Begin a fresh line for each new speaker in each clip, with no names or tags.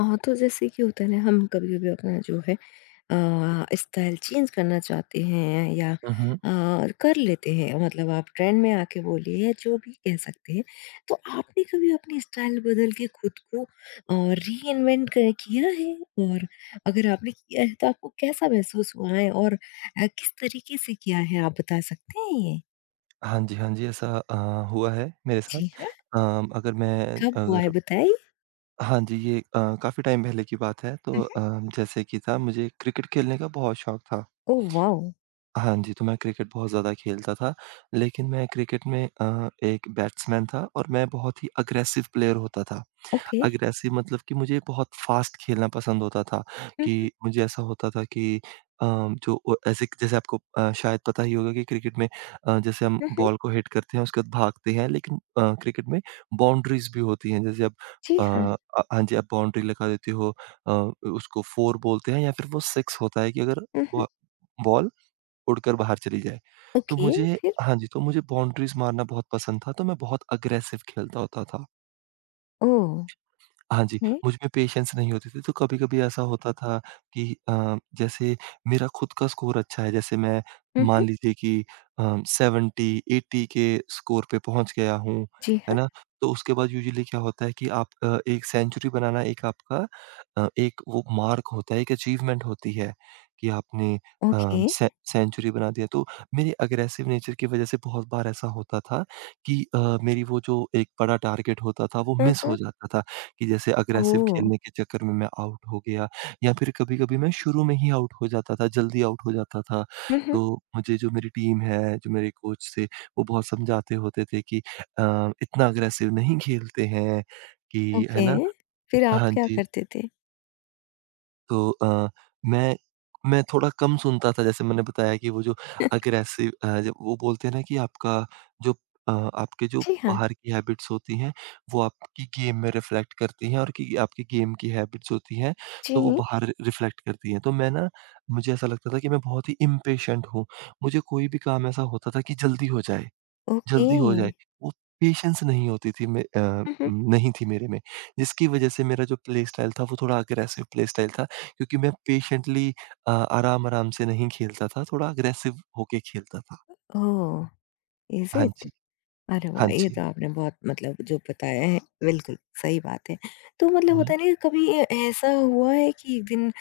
हाँ, तो जैसे कि होता है ना हम कभी-कभी अपना जो है स्टाइल चेंज करना चाहते हैं या
हुँ, हुँ।
कर लेते हैं मतलब आप ट्रेंड में आके बोलिए या जो भी कह सकते हैं। तो आपने कभी अपनी स्टाइल बदल के खुद को रीइन्वेंट क किया है? और अगर आपने किया है तो आपको कैसा महसूस हुआ है और किस तरीके से किया है आप बता सकते हैं ये?
हाँ जी, हाँ जी, ऐसा हुआ है मेरे साथ।
जी हाँ,
अम, अगर मैं
कब हुआ है
अगर
बताइए?
हाँ जी, ये काफ़ी टाइम पहले की बात है।
हुँ,
तो
हुँ।
जैसे कि था, मुझे क्रिकेट खेलने का बहुत शौक था।
Oh wow!
हाँ जी, तो मैं क्रिकेट बहुत ज़्यादा खेलता था, लेकिन मैं क्रिकेट में एक बैट्समैन था और मैं बहुत ही अग्रेसिव प्लेयर होता था।
ओके।
अग्रेसिव मतलब कि मुझे बहुत फ़ास्ट खेलना पसंद होता था,
हुँ, हुँ,
कि मुझे ऐसा होता था कि अ, जो ओ ऐसे कि- जैसे आपको शायद पता ही होगा कि क्रिकेट में, जैसे हम
हुँ, हुँ।
बॉल को हिट करते हैं, उसके बाद भागते हैं, लेकिन क्रिकेट में बाउंड्रीज़ भी होती हैं। जैसे आप
जी
अ,
हाँ।
अ, हाँ जी, आप बाउंड्री लगा देते हो, अ, उसको 4 बोलते हैं, या फिर वो 6 होता है, कि अगर
हुँ, हुँ।
बॉ बॉल उड़कर बाहर चली जाए। तो
ओके
मुझे
फिर?
हाँ जी, तो मुझे बाउंड्रीज़ मारना बहुत पसंद था, तो मैं बहुत अग्रेसिव खेलता होता था।
ओह!
हाँ जी,
ओके।
मुझ में पेशेंस नहीं होती थी, तो कभी-कभी ऐसा होता था कि जैसे मेरा खुद का स्कोर अच्छा है, जैसे मैं
हुँ, हुँ।
मान लीजिए कि 70, 80 के स्कोर पे पहुँच गया हूँ,
जी
है
हाँ,
ना? तो उसके बाद यूजुअली क्या होता है कि आप एक सेंचुरी बनाना एक आपका एक वो मार्क होता है, एक अचीवमेंट होती है कि आपने अ,
ओके।
से सेंचुरी बना दिया। तो मेरे अग्रेसिव नेचर की वज़ह से बहुत बार ऐसा होता था कि मेरी वो जो एक बड़ा टारगेट होता था, वो
हुँ,
मिस
हुँ।
हो जाता था। कि जैसे अग्रेसिव
ओह!
खेलने के चक्कर में मैं आउट हो गया, या फिर कभी-कभी मैं शुरू में ही आउट हो जाता था, जल्दी आउट हो जाता था।
हुँ, हुँ।
तो मुझे जो मेरी टीम है, जो मेरे कोच थे, वो बहुत समझाते होते थे कि अ, इतना अग्रेसिव नहीं खेलते हैं, कि है
ओके,
ना?
फिर आप
हाँ
क्या
जी।
करते थे?
तो मैं मैं थोड़ा कम सुनता था, जैसे मैंने बताया कि वो जो अग्रेसिव, जब वो बोलते हैं ना कि आपका जो, अ, आपके जो
जी हाँ,
बाहर की हैबिट्स होती हैं, वो आपकी गेम में रिफ्लेक्ट करती हैं, और कि आपकी गेम की हैबिट्स होती हैं, तो वो
जी।
बाहर रिफ्लेक्ट करती हैं। तो मैं ना मुझे ऐसा लगता था कि मैं बहुत ही इम्पेशेंट हूँ। मुझे कोई भी काम ऐसा होता था कि जल्दी हो जाए।
ओके।
जल्दी हो जाए, वो पेशेंस नहीं होती थी,
हुँ, हुँ।
नहीं थी मेरे में, जिसकी वज़ह से मेरा जो प्ले स्टाइल था, वो थोड़ा अग्रेसिव प्ले स्टाइल था, क्योंकि मैं पेशेंटली आराम-आराम से नहीं खेलता था, थोड़ा अग्रेसिव होके खेलता था।
ओह! इज़
हाँ
इट?
जी,
अरे वाह!
हाँ
ये
जी।
तो आपने बहुत मतलब जो बताया है, बिल्कुल सही बात है। तो मतलब
हुँ,
होता
हुँ।
है ना कभी ए ऐसा हुआ है कि एक दिन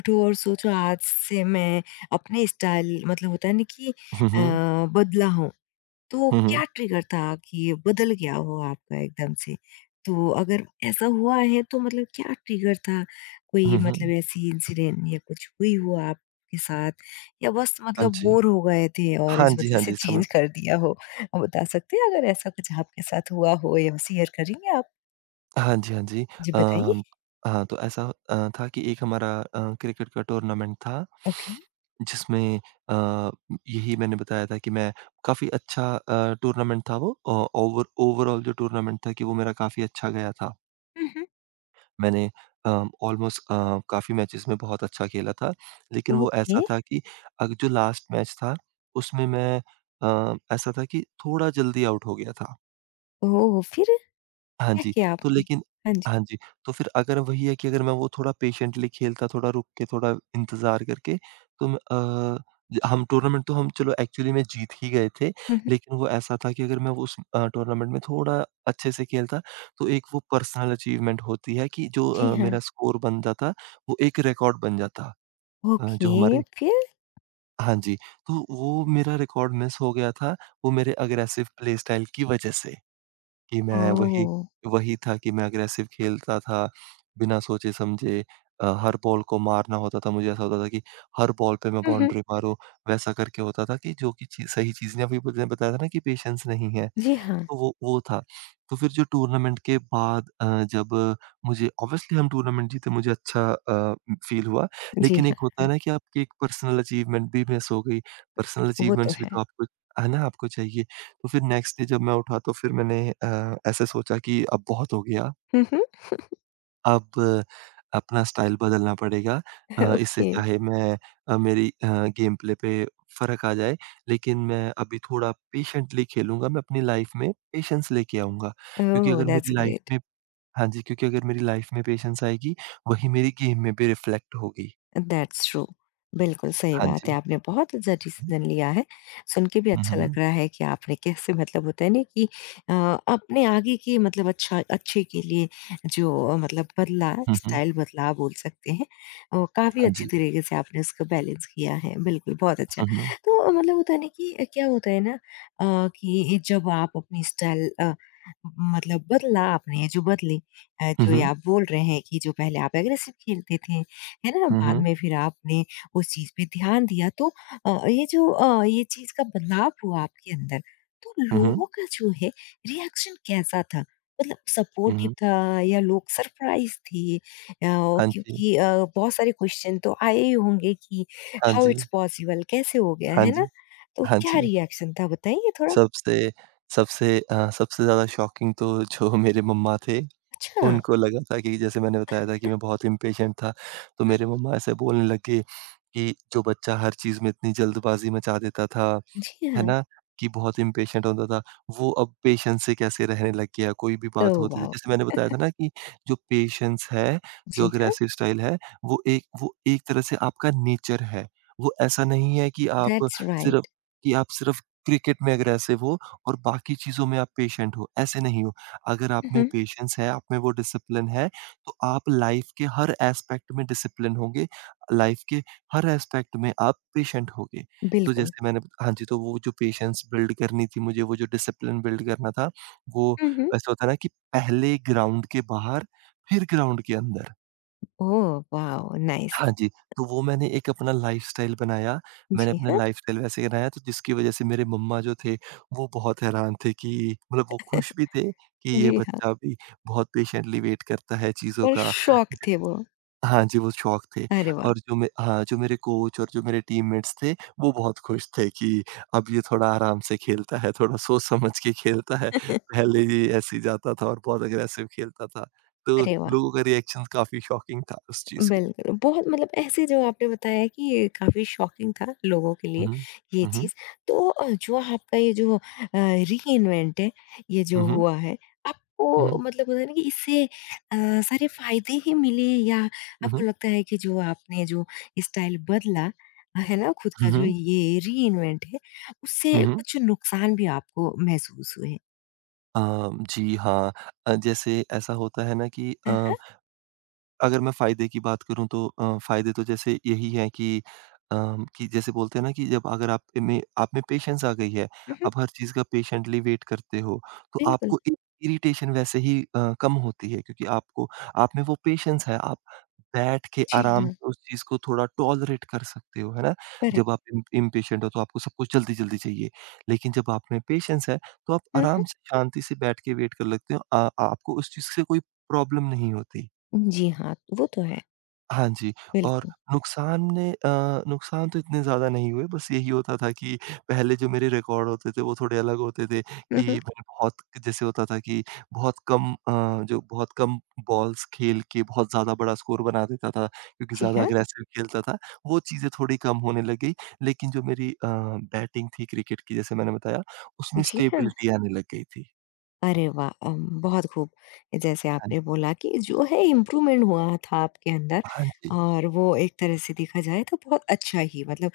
उठो और सोचो आज से मैं अपने स्टाइल मतलब होता है ना कि
हुँ,
अ,
हुँ।
बदला हूँ? तो
हुँ, हुँ।
क्या ट्रिगर था कि ये बदल गया हो आपका एकदम से? तो अगर ऐसा हुआ है तो मतलब क्या ट्रिगर था? कोई
हुँ,
मतलब
हुँ।
ऐसी इंसिडेंट या कुछ हुई हो आपके साथ या बस
हाँ
मतलब
जी।
बोर हो गए थे और
हाँ
इस
जी,
वज़ह
हाँ
से
जी, समझ
चेंज कर दिया हो? आप बता सकते हैं अगर ऐसा कुछ आपके साथ हुआ हो या शेयर करेंगे आप?
हाँ जी, हाँ जी।
जी बताइए।
अम, हाँ, तो ऐसा था कि एक हमारा क्रिकेट का टूर्नामेंट था,
ओके।
जिसमें अ, यही मैंने बताया था कि मैं काफ़ी अच्छा, टूर्नामेंट था वो, ओवरऑल जो टूर्नामेंट था, कि वो मेरा काफ़ी अच्छा गया था।
हुँ, हुँ।
मैंने अ, ऑलमोस्ट काफ़ी मैचेज़ में बहुत अच्छा खेला था, लेकिन वो
ओके।
ऐसा था कि अग जो लास्ट मैच था, उसमें मैं ऐसा था कि थोड़ा जल्दी आउट हो गया था।
ओह! फिर
हाँ
क्या
जी,
किया
तो
आपने?
लेकिन
हाँ जी।
हाँ जी, तो फिर अगर वही है कि अगर मैं वो थोड़ा पेशेंटली खेलता, थोड़ा रुक के, थोड़ा इंतज़ार करके, तो म अ, ज हम टूर्नामेंट, तो हम, चलो एक्चुअली में जीत ही गए थे,
हुँ, हुँ।
लेकिन वो ऐसा था कि अगर मैं वो उस टूर्नामेंट में थोड़ा अच्छे से खेलता, तो एक वो पर्सनल अचीवमेंट होती है कि जो
जी हाँ।
मेरा स्कोर बन जाता, वो एक रिकॉर्ड बन जाता, अ, जो
ओके,
हमारे
फिर?
हाँ जी, तो वो मेरा रिकॉर्ड मिस हो गया था, वो मेरे अग्रेसिव प्ले स्टाइल की वज़ह से। कि मैं वही
ओह!
वही था कि मैं अग्रेसिव खेलता था, बिना सोचे-समझे, हर बॉल को मारना होता था, मुझे ऐसा होता था कि हर बॉल पे मैं
हुँ, हुँ।
बाउंड्री मारूँ। वैसा करके होता था कि जो कि ची सही चीज़ ने अभी मुझे बताया था ना कि पेशेंस नहीं है।
जी हाँ।
तो वो था। तो फिर जो टूर्नामेंट के बाद, जब मुझे ऑब्वियसली, हम टूर्नामेंट जीते, मुझे अच्छा फ़ील हुआ।
जी।
लेकिन एक होता है ना कि आपकी एक पर्सनल अचीवमेंट भी मिस हो गई। पर्सनल
वो तो
अचीवमेंट्स भी
है।
तो आपको, है ना, आपको चाहिए। तो फिर नेक्स्ट डे जब मैं उठा, तो फिर मैंने ऐसे सोचा कि अब बहुत हो गया।
हुँ, हुँ।
अब अपना स्टाइल बदलना पड़ेगा। इससे
ओके।
चाहे मेरी गेम प्ले पे फ़र्क आ जाए, लेकिन मैं अभी थोड़ा पेशेंटली खेलूँगा, मैं अपनी लाइफ़ में पेशेंस लेके आऊँगा।
ओह!
क्योंकि अगर
दैट्स
मेरी लाइफ़
ग्रेट।
में हाँ जी, क्योंकि अगर मेरी लाइफ़ में पेशेंस आएगी, वही मेरी गेम में भी रिफ्लेक्ट होगी।
That's true. बिल्कुल, सही
हाँ
बात है।
जी।
आपने बहुत अच्छा डिसीज़न लिया है। सुन के भी
हुँ,
अच्छा लग
हुँ।
रहा है कि आपने कैसे मतलब होता है ना कि अ, अपने आगे की मतलब अच्छे के लिए जो मतलब बदला
हुँ, हुँ।
स्टाइल बदलाव बोल सकते हैं। और काफ़ी
हाँ
अच्छे
जी।
तरीके से आपने उसको बैलेंस किया है। बिल्कुल, बहुत अच्छा।
हुँ, हुँ।
तो मतलब होता है ना कि क्या होता है ना कि जब आप अपनी स्टाइल मतलब बदला आपने जो बदली
हुँ,
जो ये
हुँ।
आप बोल रहे हैं कि जो पहले आप एग्रेसिव खेलते थे है ना?
हुँ,
बाद
हुँ।
में फिर आपने उस चीज़ पे ध्यान दिया तो ये चीज़ का बदलाव हुआ आपके अंदर, तो
हुँ, हुँ।
लोगों का जो है रिएक्शन कैसा था? मतलब
हुँ,
सपोर्टिव
हुँ।
था या लोग सरप्राइज़ थे?
हाँ जी।
क्योंकि बहुत सारे क्वेश्चन तो आए ही होंगे कि
हाँ
हाउ
जी।
इट्स पॉसिबल कैसे हो गया,
हाँ
है ना?
जी।
तो
हाँ
क्या
जी।
रिएक्शन था बताइए थोड़ा?
सबसे सबसे सबसे ज़्यादा शॉकिंग तो जो मेरे मम्मा थे,
अच्छा,
उनको लगा था कि जैसे मैंने बताया था कि मैं बहुत इम्पेशेंट था, तो मेरे
हुँ,
मम्मा ऐसे बोलने लग गए कि जो बच्चा हर चीज़ में इतनी जल्दबाज़ी मचा देता था,
जी
है
हाँ।
ना? कि बहुत इम्पेशेंट होता था, वो अब पेशेंस से कैसे रहने लग गया, कोई भी बात
ओह
होती थी।
वाओ!
जैसे मैंने बताया था ना कि जो पेशेंस है,
जी
जो
हाँ,
अग्रेसिव स्टाइल है, वो एक, वो एक तरह से आपका नेचर है। वो ऐसा नहीं है कि
दैट्स
सिर्फ़
राइट।
आप सिर्फ़ क्रिकेट में अग्रेसिव हो और बाकी चीज़ों में आप पेशेंट हो, ऐसे नहीं हो। अगर आप
हुँ,
में
हुँ,
पेशेंस है, आप में वो डिसिप्लिन है, तो आप लाइफ़ के हर एस्पेक्ट में डिसिप्लिन होंगे, लाइफ़ के हर एस्पेक्ट में आप पेशेंट होगे। तो
बिल्कुल।
जैसे मैंने हाँ जी, तो वो जो पेशेंस बिल्ड करनी थी मुझे, वो जो डिसिप्लिन बिल्ड करना था, वो
हुँ, हुँ।
ऐसा होता है ना कि पहले ग्राउंड के बाहर, फिर ग्राउंड के अंदर।
Oh wow! नाइस।
हाँ जी, तो वो मैंने एक अपना लाइफ़स्टाइल बनाया। मैंने
जी
अपना
हाँ,
लाइफ़स्टाइल वैसे बनाया, तो जिसकी वज़ह से मेरे मम्मा जो थे, वो बहुत हैरान थे कि, मतलब वो खुश भी थे कि ये
जी हाँ।
बच्चा अभी बहुत पेशेंटली वेट करता है चीज़ों
और
का।
शौक थे वो।
हाँ जी, वो शौक थे।
अरे वाह!
और जो मैं हाँ, जो मेरे कोच और जो मेरे टीममेट्स थे, वो बहुत खुश थे कि अब ये थोड़ा आराम से खेलता है, थोड़ा सोच समझ के खेलता है। पहले ये ऐसे ही जाता था और बहुत अग्रेसिव खेलता था। तो
अरे वाह!
लोगों का रिएक्शन काफ़ी शॉकिंग था उस चीज़ के।
बिल्कुल, बहुत मतलब ऐसे जो आपने बताया कि ये काफ़ी शॉकिंग था लोगों के
हुँ,
लिए
हुँ।
ये
हुँ, हुँ।
चीज़। तो जो आपका रीइन्वेंट है, ये जो
हुँ,
हुआ है, आपको
हुँ।
मतलब होता है ना कि इससे सारे फ़ायदे ही मिले या
हुँ,
आपको
हुँ।
लगता है कि जो आपने जो स्टाइल बदला, है ना? खुद का
हुँ,
जो
हुँ।
ये रीइन्वेंट है,
हुँ,
उससे
हुँ।
कुछ नुकसान भी आपको महसूस हुए?
जी हाँ। जैसे ऐसा होता है ना कि,
हाँ, हाँ।
अगर मैं फ़ायदे की बात करूँ, तो फ़ायदे तो जैसे यही हैं कि कि जैसे बोलते हैं ना, कि जब अगर आप में पेशेंस आ गई है,
हुँ, हुँ।
आप हर चीज़ का पेशेंटली वेट करते हो, तो
बिल्कुल।
आपको इ इरिटेशन वैसे ही कम होती है, क्योंकि आपको, आप में वो पेशेंस है, आप बैठ के
जी
आराम
हाँ,
से उस चीज़ को थोड़ा टॉलरेट कर सकते हो, है ना? जब
करेक्ट।
आप इम इम्पेशेंट हो, तो आपको सब कुछ जल्दी-जल्दी चाहिए, लेकिन जब आप में पेशेंस है, तो आप
हुँ,
आराम से शांति से बैठ के वेट कर लेते हो। आपको उस चीज़ से कोई प्रॉब्लम नहीं होती।
हुँ। जी हाँ, वो तो है,
हाँ जी, और
बिल्कुल।
नुकसान, नुकसान तो इतने ज़्यादा नहीं हुए, बस यही होता था कि पहले जो मेरे रिकॉर्ड होते थे, वो थोड़े अलग होते थे,
हुँ,
कि
हुँ।
मैंने बहुत, जैसे होता था कि बहुत कम बॉल्स खेल के बहुत ज़्यादा बड़ा स्कोर बना देता था, क्योंकि
जी
ज़्यादा
हाँ,
अग्रेसिव खेलता था, वो चीज़ें थोड़ी कम होने लग गई। लेकिन जो मेरी बैटिंग थी क्रिकेट की, जैसे मैंने बताया, उसमें
जी हाँ।
स्टेबिलिटी आने लग गई थी।
अरे वाह! बहुत खूब। जैसे
हाँ
आपने
जी,
बोला कि जो है इम्प्रूवमेंट हुआ था आपके अंदर
हाँ जी,
और वो एक तरह से देखा जाए तो बहुत अच्छा ही मतलब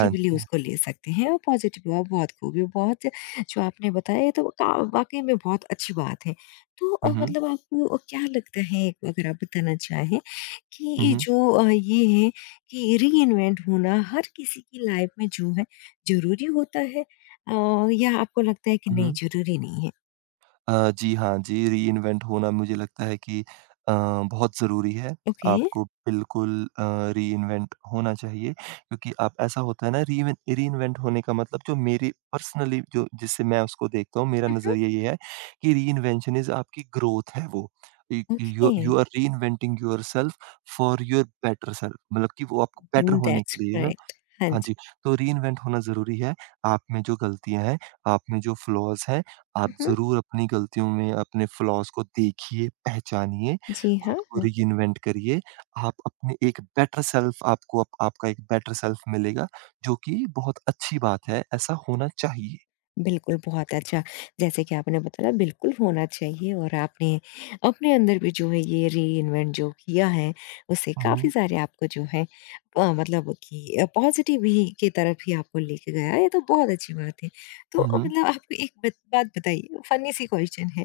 हाँ जी।
उसको ले सकते हैं और पॉज़िटिव हुआ बहुत खूब ये बहुत जो आपने बताया तो का वाक़ई में बहुत अच्छी बात है। तो
हुँ, हुँ।
मतलब आपको क्या लगता है एक अगर आप बताना चाहें कि
हुँ, हुँ।
ये है कि रीइन्वेंट होना हर किसी की लाइफ़ में जो है ज़रूरी होता है या आपको लगता है कि
हुँ,
नहीं
हुँ।
ज़रूरी नहीं है?
जी हाँ, जी, रीइन्वेंट होना मुझे लगता है कि अ, बहुत ज़रूरी है।
Okay.
आपको बिल्कुल अ, रीइन्वेंट होना चाहिए, क्योंकि आप, ऐसा होता है ना, रीइवेन रीइन्वेंट होने का मतलब, जो मेरी पर्सनली, जो जिससे मैं उसको देखता हूँ, मेरा
Uh huh.
नज़रिया ये है कि रीइन्वेंशन इज़ आपकी ग्रोथ है वो। इ you
Okay.
You are reinventing yourself for your better self, मतलब कि वो आपको बेटर होने
That's
के लिए ना।
correct.
हाँ
Yes.
जी, तो रीइन्वेंट होना ज़रूरी है। आप में जो गलतियाँ हैं, आप में जो फ्लॉज़ हैं,
Uh
आप
huh.
ज़रूर अपनी गलतियों में अपने फ्लॉज़ को देखिए, पहचानिए,
Ji ha.
खुद को रीइन्वेंट करिए। आप अपने एक बेटर सेल्फ, आपको आप, आपका एक बेटर सेल्फ मिलेगा, जो कि बहुत अच्छी बात है, ऐसा होना चाहिए।
बिल्कुल, बहुत अच्छा। जैसे कि आपने बताया बिल्कुल होना चाहिए और आपने अपने अंदर भी जो है ये रीइन्वेंट जो किया है, उससे
हुँ,
काफ़ी
हुँ।
सारे आपको जो है मतलब कि पॉज़िटिव ही की तरफ ही आपको लेके गया, ये तो बहुत अच्छी बात है। तो
हुँ, हुँ।
मतलब आपको एक बत बात बताइए, फ़नी सी क्वेश्चन है।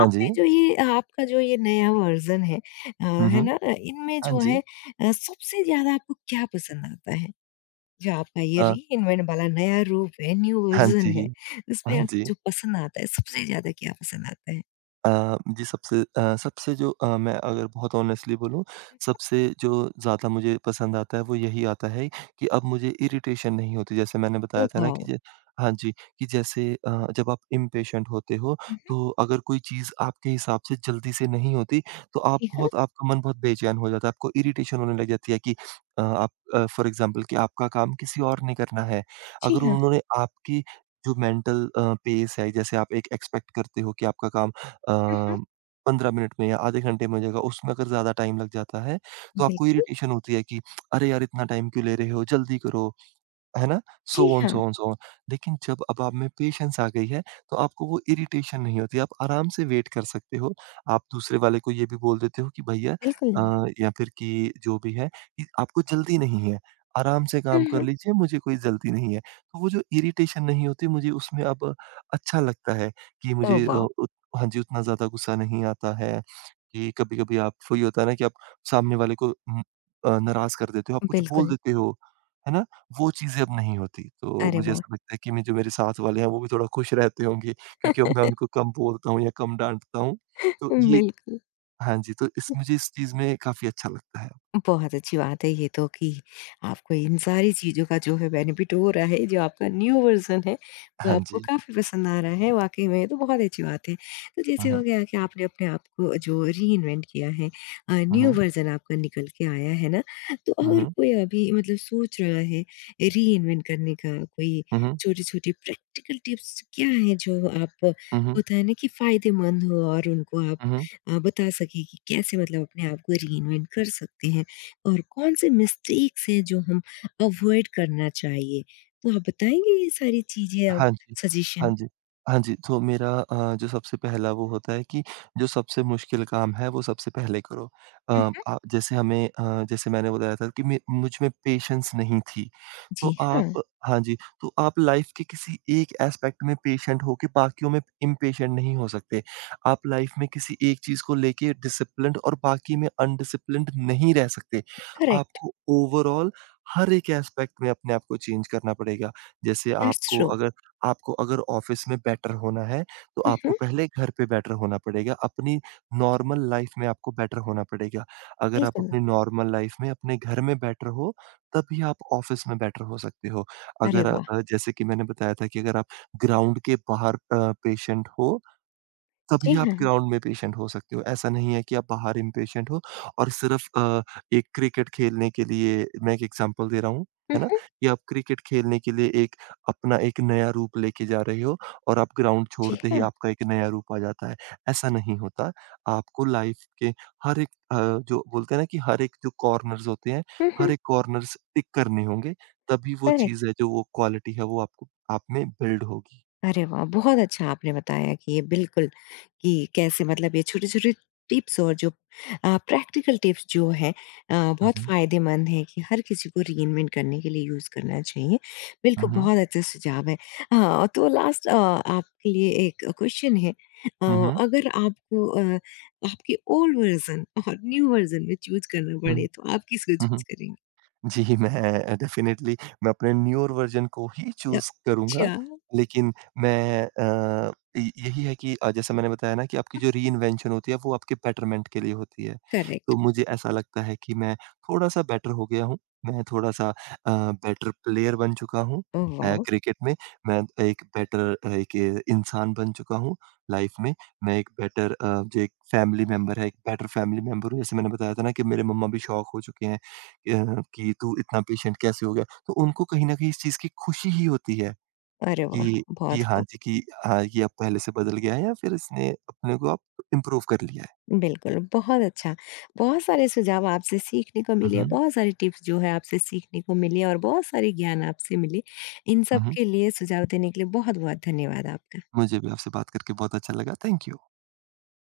हाँ जी।
आपने जो ये आपका जो ये नया वर्ज़न है
हुँ,
है
हुँ।
ना? इनमें
हाँ
जो है
जी।
सबसे ज़्यादा आपको क्या पसंद आता है? जो आपका ये
अ,
रीइन्वेंट वाला नया रूप है, न्यू
हाँ
वर्ज़न
जी,
है, उसमें
हाँ
आपको
जी।
जो पसंद आता है, सबसे ज़्यादा क्या पसंद आता है?
जी, सबसे जो, मैं अगर बहुत ऑनेस्टली बोलूँ, सबसे जो ज़्यादा मुझे पसंद आता है, वो यही आता है कि अब मुझे इरिटेशन नहीं होती। जैसे मैंने बताया
ओह
था ना
वाओ!
कि ज हाँ जी, कि जैसे जब आप इम्पेशेंट होते हो,
हुँ, हुँ।
तो अगर कोई चीज़ आपके हिसाब से जल्दी से नहीं होती, तो आप
जी हाँ,
बहुत आपका मन बहुत बेचैन हो जाता है, आपको इरिटेशन होने लग जाती है कि आप फॉर एग्ज़ाम्पल कि आपका काम किसी और ने करना है।
जी
अगर
हाँ।
उन्होंने आपकी जो मेंटल पेस है, जैसे आप एक एक्सपेक्ट करते हो कि आपका काम
हुँ, हुँ।
15 मिनट में या आधे घंटे में हो जाएगा, उसमें अगर ज़्यादा टाइम लग जाता है, तो आपको
बिल्कुल।
इरिटेशन होती है कि अरे यार! इतना टाइम क्यों ले रहे हो? जल्दी करो। है ना? सो
जी
ऑन,
हाँ,
सो ऑन, सो ऑन। लेकिन जब अब आप में पेशेंस आ गई है, तो आपको वो इरिटेशन नहीं होती, आप आराम से वेट कर सकते हो। आप दूसरे वाले को ये भी बोल देते हो कि भैया
बिल्कुल।
अ, या फिर कि जो भी है कि आपको जल्दी नहीं है, आराम से
हुँ,
काम कर
हुँ।
लीजिए, मुझे कोई जल्दी नहीं है। तो वो जो इरिटेशन नहीं होती, मुझे उसमें अब अच्छा लगता है कि
ओह
मुझे अ,
वाओ!
उत हाँ जी, उतना ज़्यादा गुस्सा नहीं आता है कि कभी-कभी आप वही होता है ना कि आप सामने वाले को नाराज़ कर देते हो, आप कुछ बोल
बिल्कुल,
देते हो, है ना? वो चीज़ें अब नहीं होती। तो
अरे
मुझे
वाह!
ऐसा लगता है कि मैं जो मेरे साथ वाले हैं वो भी थोड़ा खुश रहते होंगे क्योंकि अब मैं उनको कम बोलता हूँ या कम डाँटता हूँ। तो ये
बिल्कुल।
हाँ जी, तो इस मुझे इस चीज़ में काफ़ी अच्छा लगता है।
बहुत अच्छी बात है ये तो कि आपको इन सारी चीज़ों का जो है बेनिफिट हो रहा है, जो आपका न्यू वर्ज़न है, वो
हाँ
आपको
जी।
काफ़ी पसंद आ रहा है, वाक़ई में ये तो बहुत अच्छी बात है। तो
हुँ,
जैसे हो
हुँ।
गया कि आपने अपने आप को जो रीइन्वेंट किया है
हुँ,
न्यू
हुँ।
वर्ज़न आपका निकल के आया है ना, तो
हुँ,
अगर
हुँ।
कोई अभी मतलब सोच रहा है रीइन्वेंट करने का, कोई
हुँ, हुँ।
छोटी-छोटी प्रैक्टिकल टिप्स क्या हैं जो आप
हुँ, हुँ।
होता है ना कि फ़ायदेमंद हो और उनको आप
हुँ, हुँ।
बता सकें कि कैसे मतलब अपने आप को रीइन्वेंट कर सकते हैं? और कौन-से मिस्टेक्स हैं जो हम अवॉइड करना चाहिए? तो आप बताएँगे ये सारी चीज़ें अब
हाँ जी, हाँ
सजेशन?
जी, हाँ जी। तो मेरा जो सबसे पहला वो होता है कि जो सबसे मुश्किल काम है वो सबसे पहले करो।
हुँ, हुँ।
आप जैसे मैंने बताया था कि मे मुझ में पेशेंस नहीं थी।
जी
तो
हाँ,
आप हाँ जी, तो आप लाइफ़ के किसी एक एस्पेक्ट में पेशेंट होके बाकियों में इम्पेशेंट नहीं हो सकते। आप लाइफ़ में किसी एक चीज़ को लेके डिसिप्लिन्ड और बाकी में अनडिसिप्लिन्ड नहीं रह सकते।
करेक्ट,
आपको ओवरऑल हर एक एस्पेक्ट में अपने आप को चेंज करना पड़ेगा। जैसे
दैट्स ट्रू।
आपको अगर ऑफ़िस में बेटर होना है, तो
हुँ,
आपको
हुँ।
पहले घर पे बेटर होना पड़ेगा। अपनी नॉर्मल लाइफ़ में आपको बेटर होना पड़ेगा। अगर आप
बिल्कुल,
अपनी नॉर्मल लाइफ़ में अपने घर में बेटर हो, तभी आप ऑफ़िस में बेटर हो सकते हो।
अरे
अगर अ,
वाह!
जैसे कि मैंने बताया था कि अगर आप ग्राउंड के बाहर पेशेंट हो
जी
तभी आप
हाँ,
ग्राउंड में पेशेंट हो सकते हो। ऐसा नहीं है कि आप बाहर इम्पेशेंट हो और एक क्रिकेट खेलने के लिए मैं एक एग्ज़ाम्पल दे रहा हूँ,
हुँ,
है ना?
हुँ,
कि आप क्रिकेट खेलने के लिए एक अपना एक नया रूप लेके जा रहे हो और आप ग्राउंड
जी
छोड़ते ही
हाँ,
आपका एक नया रूप आ जाता है। ऐसा नहीं होता। आपको लाइफ़ के हर एक जो बोलते हैं ना कि हर एक जो कॉर्नर्स होते हैं,
हुँ,
हर
हुँ,
एक कॉर्नर्स टिक करने होंगे, तभी वो
करेक्ट।
चीज़ है जो वो क्वालिटी है वो आपको आप में बिल्ड होगी।
अरे वाह! बहुत अच्छा आपने बताया कि ये बिल्कुल कि कैसे मतलब ये छोटे-छोटे टिप्स और जो प्रैक्टिकल टिप्स जो हैं
हुँ,
बहुत
हुँ।
फ़ायदेमंद हैं कि हर किसी को रीइन्वेंट करने के लिए यूज़ करना चाहिए।
हुँ,
बिल्कुल
हुँ।
बहुत अच्छा सुझाव है। हाँ, तो लास्ट आपके लिए एक क्वेश्चन है
हुँ, हुँ।
अगर आपको आपके ओल्ड वर्ज़न और न्यू वर्ज़न में चूज़ करना पड़े तो आप किसको
हुँ,
चूज़
हुँ।
करेंगे?
जी, मैं डेफ़िनेटली मैं अपने न्यूअर वर्ज़न को ही चूज़ करूँगा।
अच्छा,
लेकिन मैं अ, य यही है कि जैसा मैंने बताया ना कि आपकी जो रीइन्वेंशन होती है, वो आपके बेटरमेंट के लिए होती है।
करेक्ट।
तो मुझे ऐसा लगता है कि मैं थोड़ा-सा बेटर हो गया हूँ। मैं बेटर प्लेयर बन चुका हूँ
ओह वाओ!
क्रिकेट में। मैं एक बेटर इंसान बन चुका हूँ लाइफ़ में। मैं एक बेटर, जो एक फैमिली मेंबर है, एक बेटर फैमिली मेंबर हूँ। जैसे मैंने बताया था ना कि मेरे मम्मा भी शौक हो चुके हैं। कि तू इतना पेशेंट कैसे हो गया? तो उनको कहीं न कहीं इस चीज़ की खुशी ही होती है
अरे वाह!
कि कि
बहुत
हाँ जी, कि हाँ, ये अब पहले से बदल गया है या फिर इसने अपने को अब इम्प्रूव कर लिया है।
बिल्कुल, बहुत अच्छा। बहुत सारे सुझाव आपसे सीखने को
हुँ,
मिले,
हुँ।
बहुत सारे टिप्स जो है आपसे सीखने को मिले और बहुत सारे ज्ञान आपसे मिले। इन
हुँ,
सब
हुँ।
के लिए सुझाव देने के लिए बहुत-बहुत धन्यवाद आपका।
मुझे भी आपसे बात करके बहुत अच्छा लगा। Thank you.